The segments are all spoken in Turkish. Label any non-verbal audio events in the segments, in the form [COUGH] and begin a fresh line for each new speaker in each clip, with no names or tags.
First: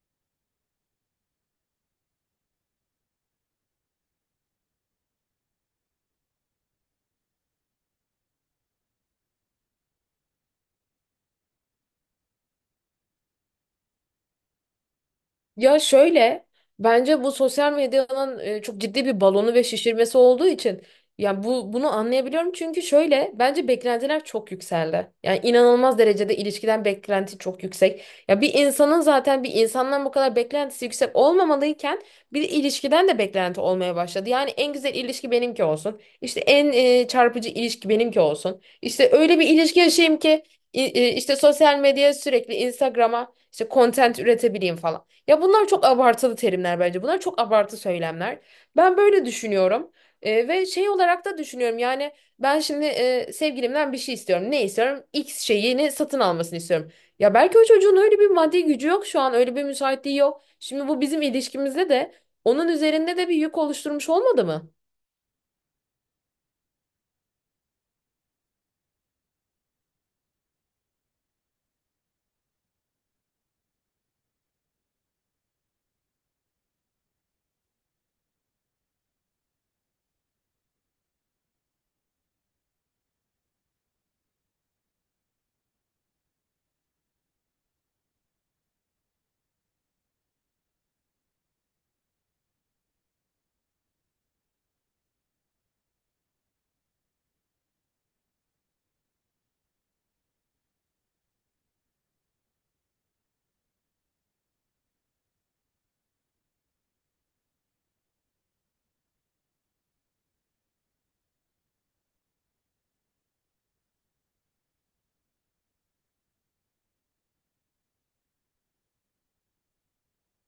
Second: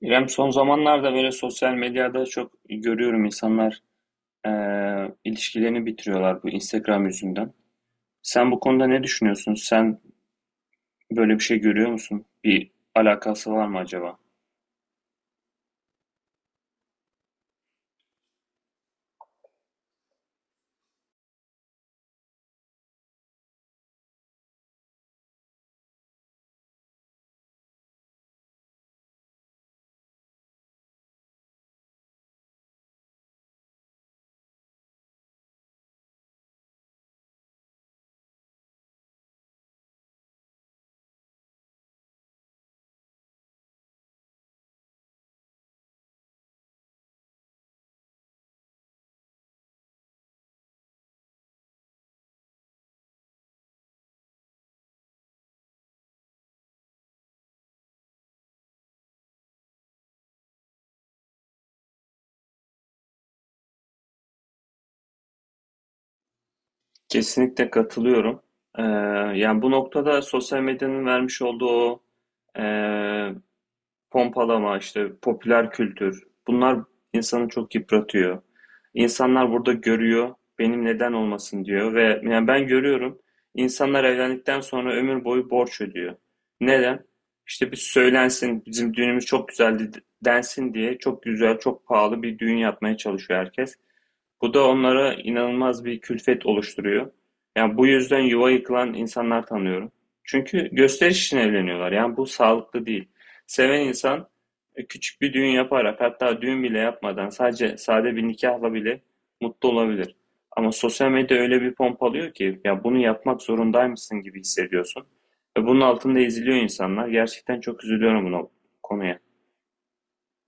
İrem, son zamanlarda böyle sosyal medyada çok görüyorum insanlar ilişkilerini bitiriyorlar bu Instagram yüzünden. Sen bu konuda ne düşünüyorsun? Sen böyle bir şey görüyor musun? Bir alakası var mı acaba?
Ya şöyle bence bu sosyal medyanın çok ciddi bir balonu ve şişirmesi olduğu için yani bunu anlayabiliyorum çünkü şöyle bence beklentiler çok yükseldi. Yani inanılmaz derecede ilişkiden beklenti çok yüksek. Ya bir insanın zaten bir insandan bu kadar beklentisi yüksek olmamalıyken bir de ilişkiden de beklenti olmaya başladı. Yani en güzel ilişki benimki olsun. İşte en çarpıcı ilişki benimki olsun. İşte öyle bir ilişki yaşayayım ki işte sosyal medyaya sürekli Instagram'a işte content üretebileyim falan. Ya bunlar çok abartılı terimler bence. Bunlar çok abartı söylemler. Ben böyle düşünüyorum. Ve şey olarak da düşünüyorum yani ben şimdi sevgilimden bir şey istiyorum. Ne istiyorum? X şeyini satın almasını istiyorum. Ya belki o çocuğun öyle bir maddi gücü yok şu an öyle bir müsaitliği yok. Şimdi bu bizim ilişkimizde de onun üzerinde de bir yük oluşturmuş olmadı mı?
Kesinlikle katılıyorum. Eee, Yani bu noktada sosyal medyanın vermiş olduğu o pompalama, işte popüler kültür, bunlar insanı çok yıpratıyor. İnsanlar burada görüyor, benim neden olmasın diyor ve yani ben görüyorum, insanlar evlendikten sonra ömür boyu borç ödüyor. Neden? İşte bir söylensin, bizim düğünümüz çok güzeldi densin diye çok güzel, çok pahalı bir düğün yapmaya çalışıyor herkes. Bu da onlara inanılmaz bir külfet oluşturuyor. Yani bu yüzden yuva yıkılan insanlar tanıyorum. Çünkü gösteriş için evleniyorlar. Yani bu sağlıklı değil. Seven insan küçük bir düğün yaparak hatta düğün bile yapmadan sadece sade bir nikahla bile mutlu olabilir. Ama sosyal medya öyle bir pompalıyor ki ya bunu yapmak zorundaymışsın gibi hissediyorsun. Ve bunun altında eziliyor insanlar. Gerçekten çok üzülüyorum buna konuya.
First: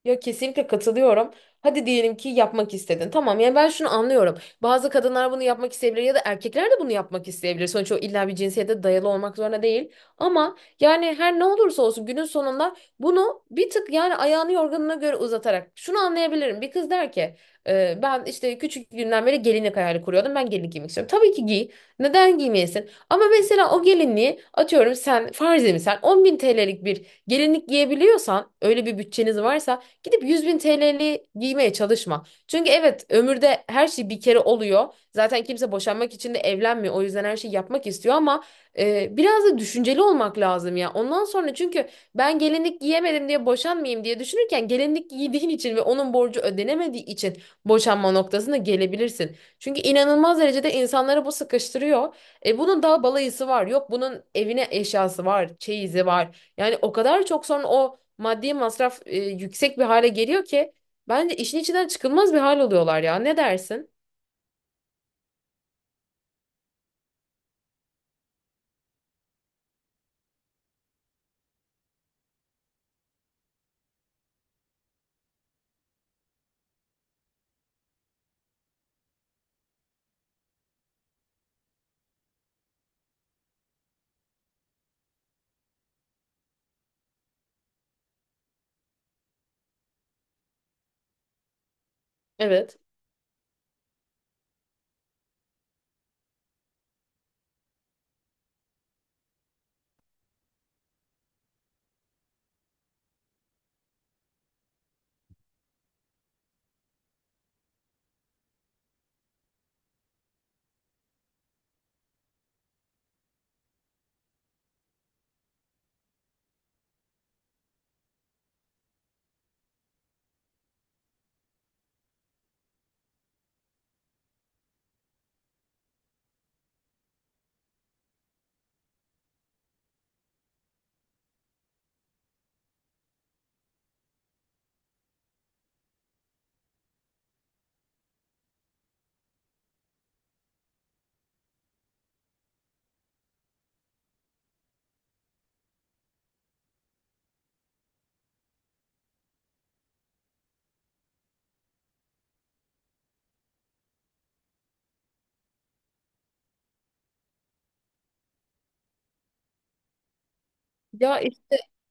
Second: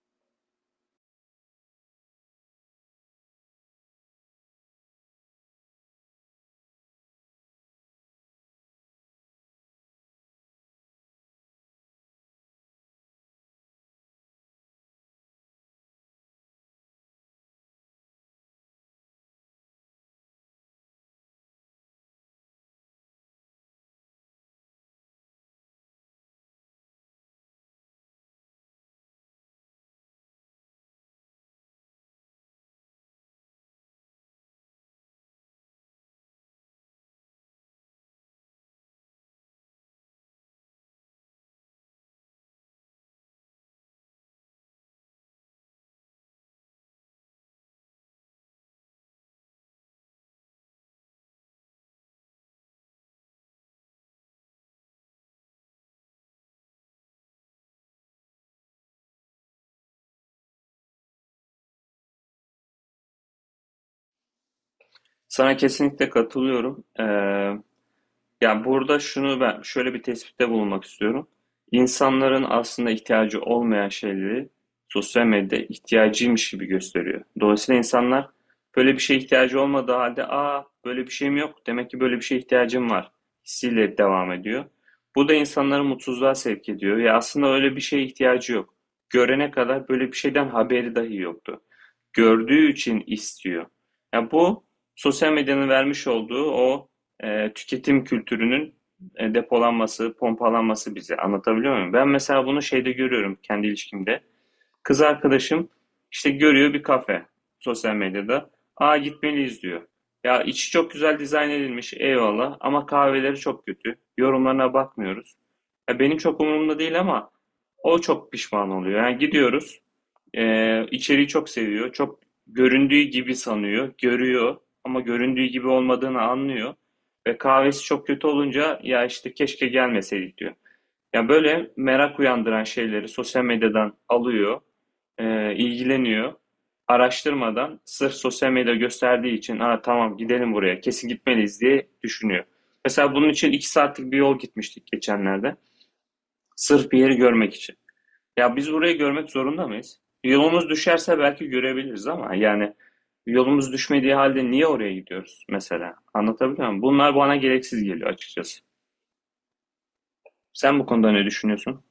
Ya kesinlikle katılıyorum. Hadi diyelim ki yapmak istedin. Tamam yani ben şunu anlıyorum. Bazı kadınlar bunu yapmak isteyebilir ya da erkekler de bunu yapmak isteyebilir. Sonuçta o illa bir cinsiyete dayalı olmak zorunda değil. Ama yani her ne olursa olsun günün sonunda bunu bir tık yani ayağını yorganına göre uzatarak şunu anlayabilirim. Bir kız der ki Ben işte küçük günden beri gelinlik hayali kuruyordum. Ben gelinlik giymek istiyorum. Tabii ki giy. Neden giymeyesin? Ama mesela o gelinliği atıyorum, sen farzi misal 10 bin TL'lik bir gelinlik giyebiliyorsan, öyle bir bütçeniz varsa, gidip 100.000 TL'li giymeye çalışma. Çünkü evet ömürde her şey bir kere oluyor. Zaten kimse boşanmak için de evlenmiyor. O yüzden her şeyi yapmak istiyor ama biraz da düşünceli olmak lazım ya. Ondan sonra çünkü ben gelinlik giyemedim diye boşanmayayım diye düşünürken gelinlik giydiğin için ve onun borcu ödenemediği için boşanma noktasına gelebilirsin. Çünkü inanılmaz derecede insanları bu sıkıştırıyor. Bunun daha balayısı var. Yok bunun evine eşyası var, çeyizi var. Yani o kadar çok sonra o maddi masraf yüksek bir hale geliyor ki bence işin içinden çıkılmaz bir hal oluyorlar ya. Ne dersin?
Sana kesinlikle katılıyorum. Ya burada şunu ben şöyle bir tespitte bulunmak istiyorum. İnsanların aslında ihtiyacı olmayan şeyleri sosyal medyada ihtiyacıymış gibi gösteriyor. Dolayısıyla insanlar böyle bir şeye ihtiyacı olmadığı halde aa böyle bir şeyim yok demek ki böyle bir şeye ihtiyacım var hissiyle devam ediyor. Bu da insanları mutsuzluğa sevk ediyor. Ya aslında öyle bir şeye ihtiyacı yok. Görene kadar böyle bir şeyden haberi dahi yoktu, gördüğü
Evet.
için istiyor. Ya bu sosyal medyanın vermiş olduğu o tüketim kültürünün depolanması, pompalanması bize. Anlatabiliyor muyum? Ben mesela bunu şeyde görüyorum kendi ilişkimde. Kız arkadaşım işte görüyor bir kafe sosyal medyada. Aa, gitmeliyiz diyor. Ya içi çok güzel dizayn edilmiş, eyvallah, ama kahveleri çok kötü. Yorumlarına bakmıyoruz. Ya benim çok umurumda değil ama o çok pişman oluyor. Yani gidiyoruz, içeriği çok seviyor. Çok göründüğü gibi sanıyor, görüyor ama göründüğü gibi olmadığını anlıyor. Ve kahvesi çok kötü olunca ya işte keşke gelmeseydik diyor. Ya böyle merak uyandıran şeyleri sosyal medyadan alıyor, ilgileniyor. Araştırmadan sırf sosyal medya gösterdiği için aa, tamam gidelim buraya, kesin gitmeliyiz diye düşünüyor. Mesela bunun için iki saatlik bir yol gitmiştik geçenlerde. Sırf bir yeri görmek için. Ya biz burayı görmek zorunda mıyız? Yolumuz düşerse belki görebiliriz ama yani yolumuz düşmediği halde niye oraya gidiyoruz mesela? Anlatabiliyor muyum? Bunlar bana gereksiz geliyor açıkçası. Sen bu konuda
Ya
ne düşünüyorsun?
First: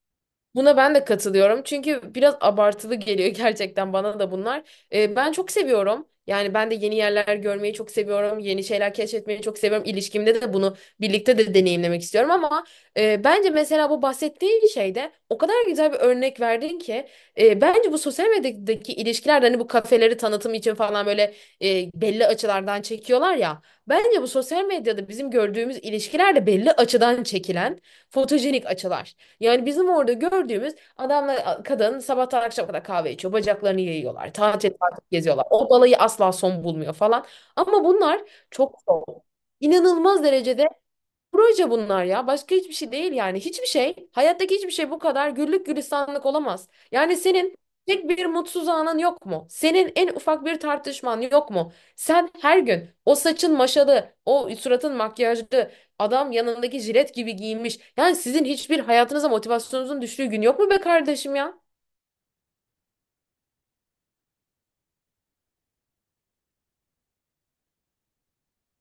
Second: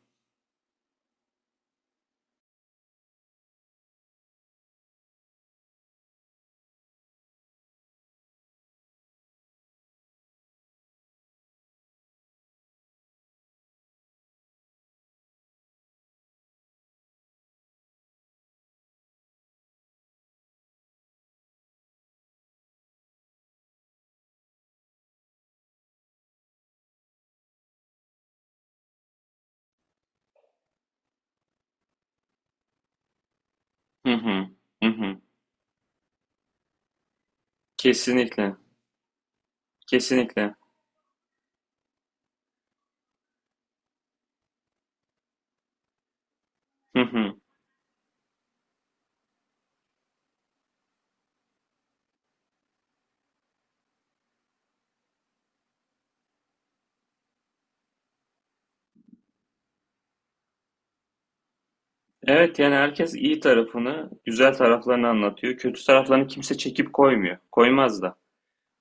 buna ben de katılıyorum. Çünkü biraz abartılı geliyor [LAUGHS] gerçekten bana da bunlar. Ben çok seviyorum. Yani ben de yeni yerler görmeyi çok seviyorum. Yeni şeyler keşfetmeyi çok seviyorum. İlişkimde de bunu birlikte de deneyimlemek istiyorum ama bence mesela bu bahsettiğin şeyde o kadar güzel bir örnek verdin ki bence bu sosyal medyadaki ilişkiler de hani bu kafeleri tanıtım için falan böyle belli açılardan çekiyorlar ya. Bence bu sosyal medyada bizim gördüğümüz ilişkiler de belli açıdan çekilen fotojenik açılar. Yani bizim orada gördüğümüz adamla kadın sabahtan akşama kadar kahve içiyor. Bacaklarını
Hı
yayıyorlar.
hı.
Tatil
Hı
tatil
hı.
geziyorlar. O balayı asla son bulmuyor falan. Ama bunlar
Kesinlikle.
çok zor. İnanılmaz
Kesinlikle.
derecede proje bunlar ya. Başka hiçbir şey değil yani. Hiçbir şey, hayattaki hiçbir şey bu kadar güllük gülistanlık olamaz.
Hı
Yani
hı.
senin tek bir mutsuz anın yok mu? Senin en ufak bir tartışman yok mu? Sen her gün o saçın maşalı, o suratın makyajlı, adam yanındaki jilet gibi giyinmiş. Yani sizin hiçbir hayatınıza motivasyonunuzun düştüğü gün yok mu be kardeşim ya?
Evet, yani herkes iyi tarafını, güzel taraflarını anlatıyor. Kötü taraflarını kimse çekip koymuyor. Koymaz da.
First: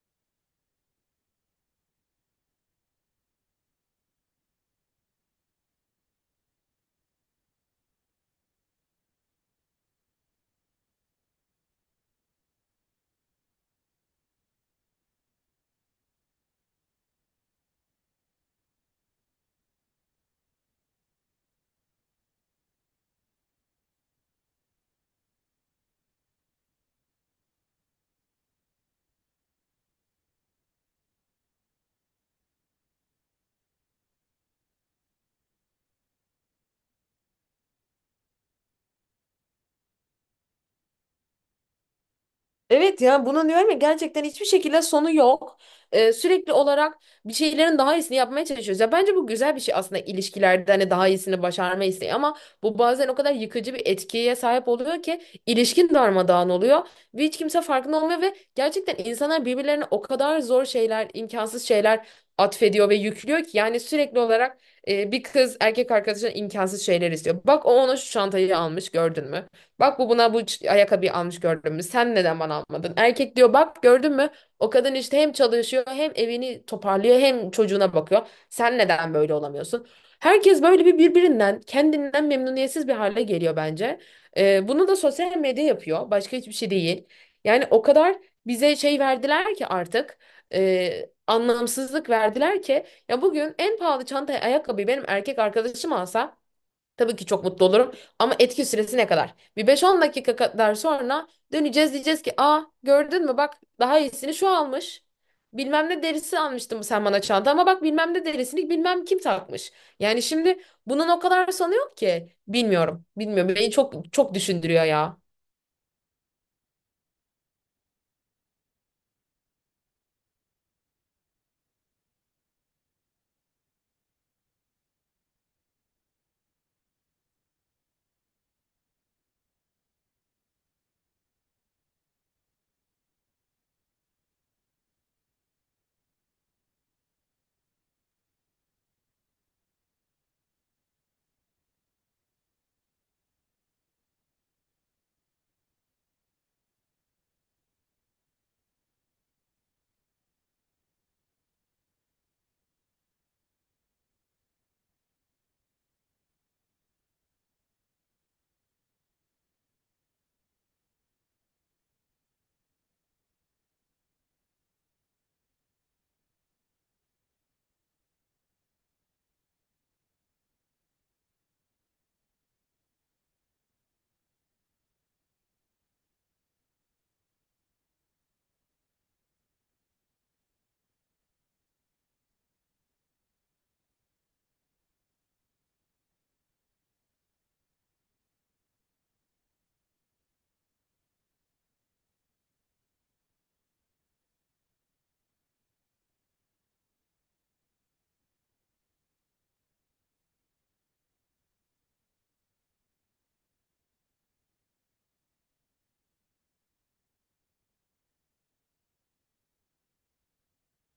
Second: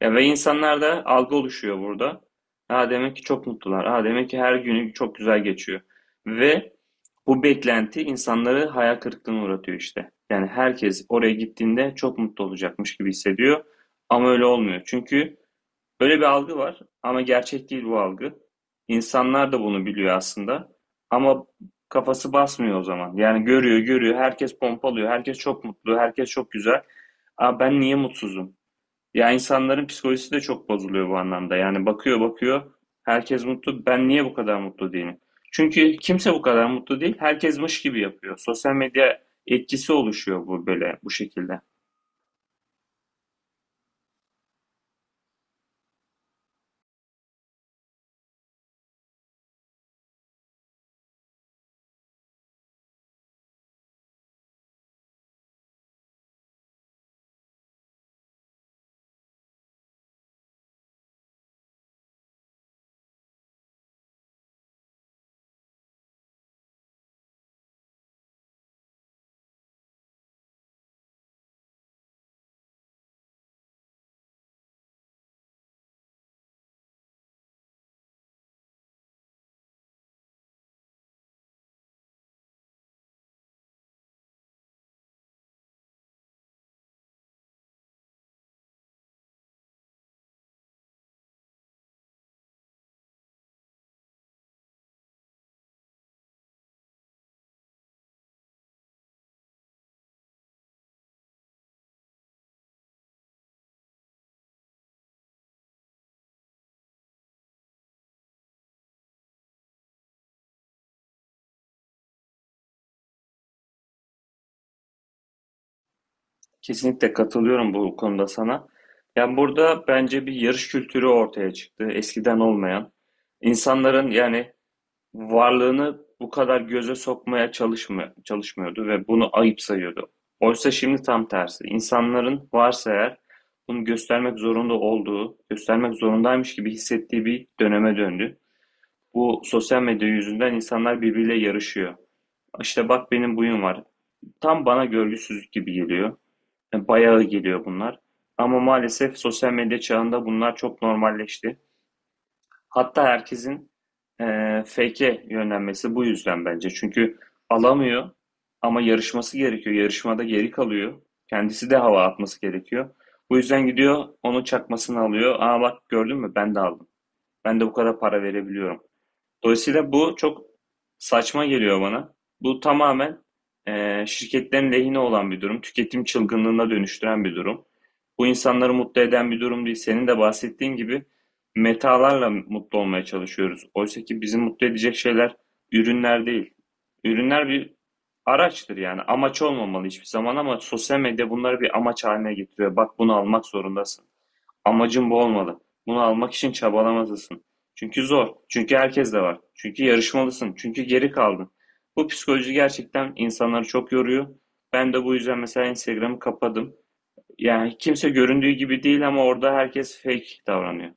Ya, ve insanlarda algı oluşuyor burada. Ha demek ki çok mutlular. Ha demek ki her günü çok güzel geçiyor. Ve bu beklenti insanları hayal kırıklığına uğratıyor işte. Yani herkes oraya gittiğinde çok mutlu olacakmış gibi hissediyor. Ama öyle olmuyor. Çünkü böyle bir algı var ama gerçek değil bu algı. İnsanlar da bunu biliyor aslında. Ama kafası basmıyor o zaman. Yani görüyor, görüyor. Herkes pompalıyor. Herkes çok mutlu. Herkes çok güzel. Aa, ben niye mutsuzum? Ya insanların psikolojisi de çok bozuluyor bu anlamda. Yani bakıyor bakıyor, herkes mutlu. Ben niye bu kadar mutlu değilim? Çünkü kimse bu kadar mutlu değil. Herkes mış gibi yapıyor. Sosyal medya etkisi oluşuyor bu böyle bu şekilde.
Evet ya bunu diyorum ya, gerçekten hiçbir şekilde sonu yok. Sürekli olarak bir şeylerin daha iyisini yapmaya çalışıyoruz. Ya bence bu güzel bir şey aslında ilişkilerde, hani daha iyisini başarma isteği, ama bu bazen o kadar yıkıcı bir etkiye sahip oluyor ki ilişkin darmadağın oluyor ve hiç kimse farkında olmuyor ve gerçekten insanlar birbirlerine o kadar zor şeyler, imkansız şeyler atfediyor ve yüklüyor ki yani sürekli olarak bir kız erkek arkadaşına imkansız şeyler istiyor. Bak o ona şu çantayı almış gördün mü? Bak bu buna bu ayakkabıyı almış gördün mü? Sen neden bana almadın? Erkek diyor bak gördün mü? O kadın işte hem çalışıyor hem evini toparlıyor hem çocuğuna bakıyor. Sen neden böyle olamıyorsun? Herkes böyle bir birbirinden, kendinden memnuniyetsiz bir hale geliyor bence. Bunu da sosyal medya yapıyor. Başka hiçbir şey değil. Yani o kadar bize şey verdiler ki artık anlamsızlık verdiler ki, ya bugün en pahalı çantayı, ayakkabıyı benim erkek arkadaşım alsa tabii ki çok mutlu olurum ama etki süresi ne kadar? Bir beş on dakika kadar sonra döneceğiz, diyeceğiz ki aa gördün mü bak, daha iyisini şu almış. Bilmem ne derisi almıştım sen bana çanta, ama bak bilmem ne derisini bilmem kim takmış. Yani şimdi bundan o kadar sanıyor ki, bilmiyorum. Bilmiyorum. Beni çok çok düşündürüyor ya.
Kesinlikle katılıyorum bu konuda sana. Yani burada bence bir yarış kültürü ortaya çıktı. Eskiden olmayan. İnsanların yani varlığını bu kadar göze sokmaya çalışmıyordu ve bunu ayıp sayıyordu. Oysa şimdi tam tersi. İnsanların varsa eğer bunu göstermek zorunda olduğu, göstermek zorundaymış gibi hissettiği bir döneme döndü. Bu sosyal medya yüzünden insanlar birbiriyle yarışıyor. İşte bak benim buyum var. Tam bana görgüsüzlük gibi geliyor. Yani bayağı geliyor bunlar. Ama maalesef sosyal medya çağında bunlar çok normalleşti. Hatta herkesin fake'e yönlenmesi bu yüzden bence. Çünkü alamıyor ama yarışması gerekiyor. Yarışmada geri kalıyor. Kendisi de hava atması gerekiyor. Bu yüzden gidiyor onun çakmasını alıyor. Aa bak gördün mü, ben de aldım. Ben de bu kadar para verebiliyorum. Dolayısıyla bu çok saçma geliyor bana. Bu tamamen şirketlerin lehine olan bir durum. Tüketim çılgınlığına dönüştüren bir durum. Bu insanları mutlu eden bir durum değil. Senin de bahsettiğin gibi metalarla mutlu olmaya çalışıyoruz. Oysa ki bizi mutlu edecek şeyler ürünler değil. Ürünler bir araçtır yani. Amaç olmamalı hiçbir zaman ama sosyal medya bunları bir amaç haline getiriyor. Bak bunu almak zorundasın. Amacın bu olmalı. Bunu almak için çabalamalısın. Çünkü zor. Çünkü herkes de var. Çünkü yarışmalısın. Çünkü geri kaldın. Bu psikoloji gerçekten insanları çok yoruyor. Ben de bu yüzden mesela Instagram'ı kapadım. Yani kimse göründüğü gibi değil ama orada herkes fake davranıyor.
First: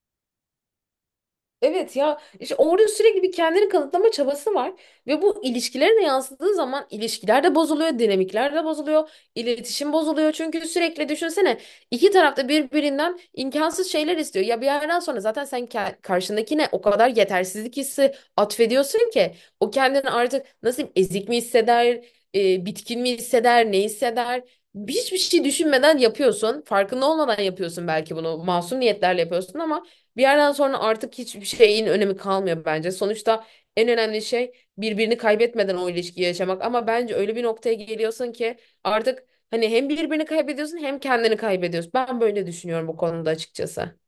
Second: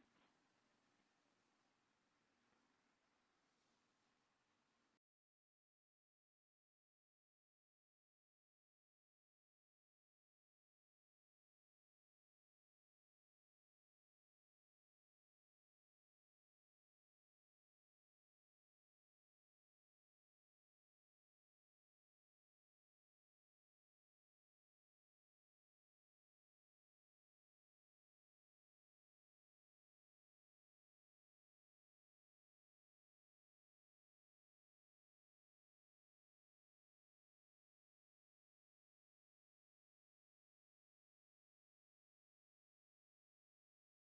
Evet ya işte orada sürekli bir kendini kanıtlama çabası var ve bu ilişkilere de yansıdığı zaman ilişkiler de bozuluyor, dinamikler de bozuluyor, iletişim bozuluyor. Çünkü sürekli düşünsene, iki tarafta birbirinden imkansız şeyler istiyor. Ya bir yerden sonra zaten karşındakine o kadar yetersizlik hissi atfediyorsun ki o kendini artık nasıl diyeyim, ezik mi hisseder, bitkin mi hisseder, ne hisseder? Hiçbir şey düşünmeden yapıyorsun. Farkında olmadan yapıyorsun belki bunu. Masum niyetlerle yapıyorsun ama bir yerden sonra artık hiçbir şeyin önemi kalmıyor bence. Sonuçta en önemli şey birbirini kaybetmeden o ilişkiyi yaşamak. Ama bence öyle bir noktaya geliyorsun ki artık hani hem birbirini kaybediyorsun hem kendini kaybediyorsun. Ben böyle düşünüyorum bu konuda açıkçası.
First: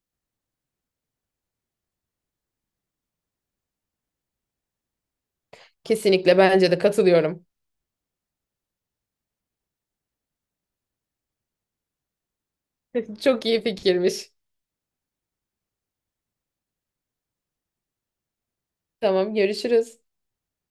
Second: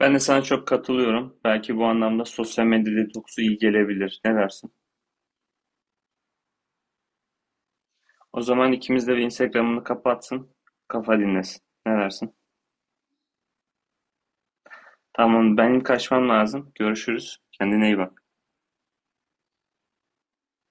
Ben de sana çok katılıyorum. Belki bu anlamda sosyal medya detoksu iyi gelebilir. Ne dersin?
Kesinlikle bence de katılıyorum.
O zaman ikimiz de bir Instagram'ını kapatsın. Kafa dinlesin. Ne dersin?
[LAUGHS] Çok iyi fikirmiş.
Tamam, benim kaçmam lazım. Görüşürüz. Kendine iyi bak.
Tamam, görüşürüz.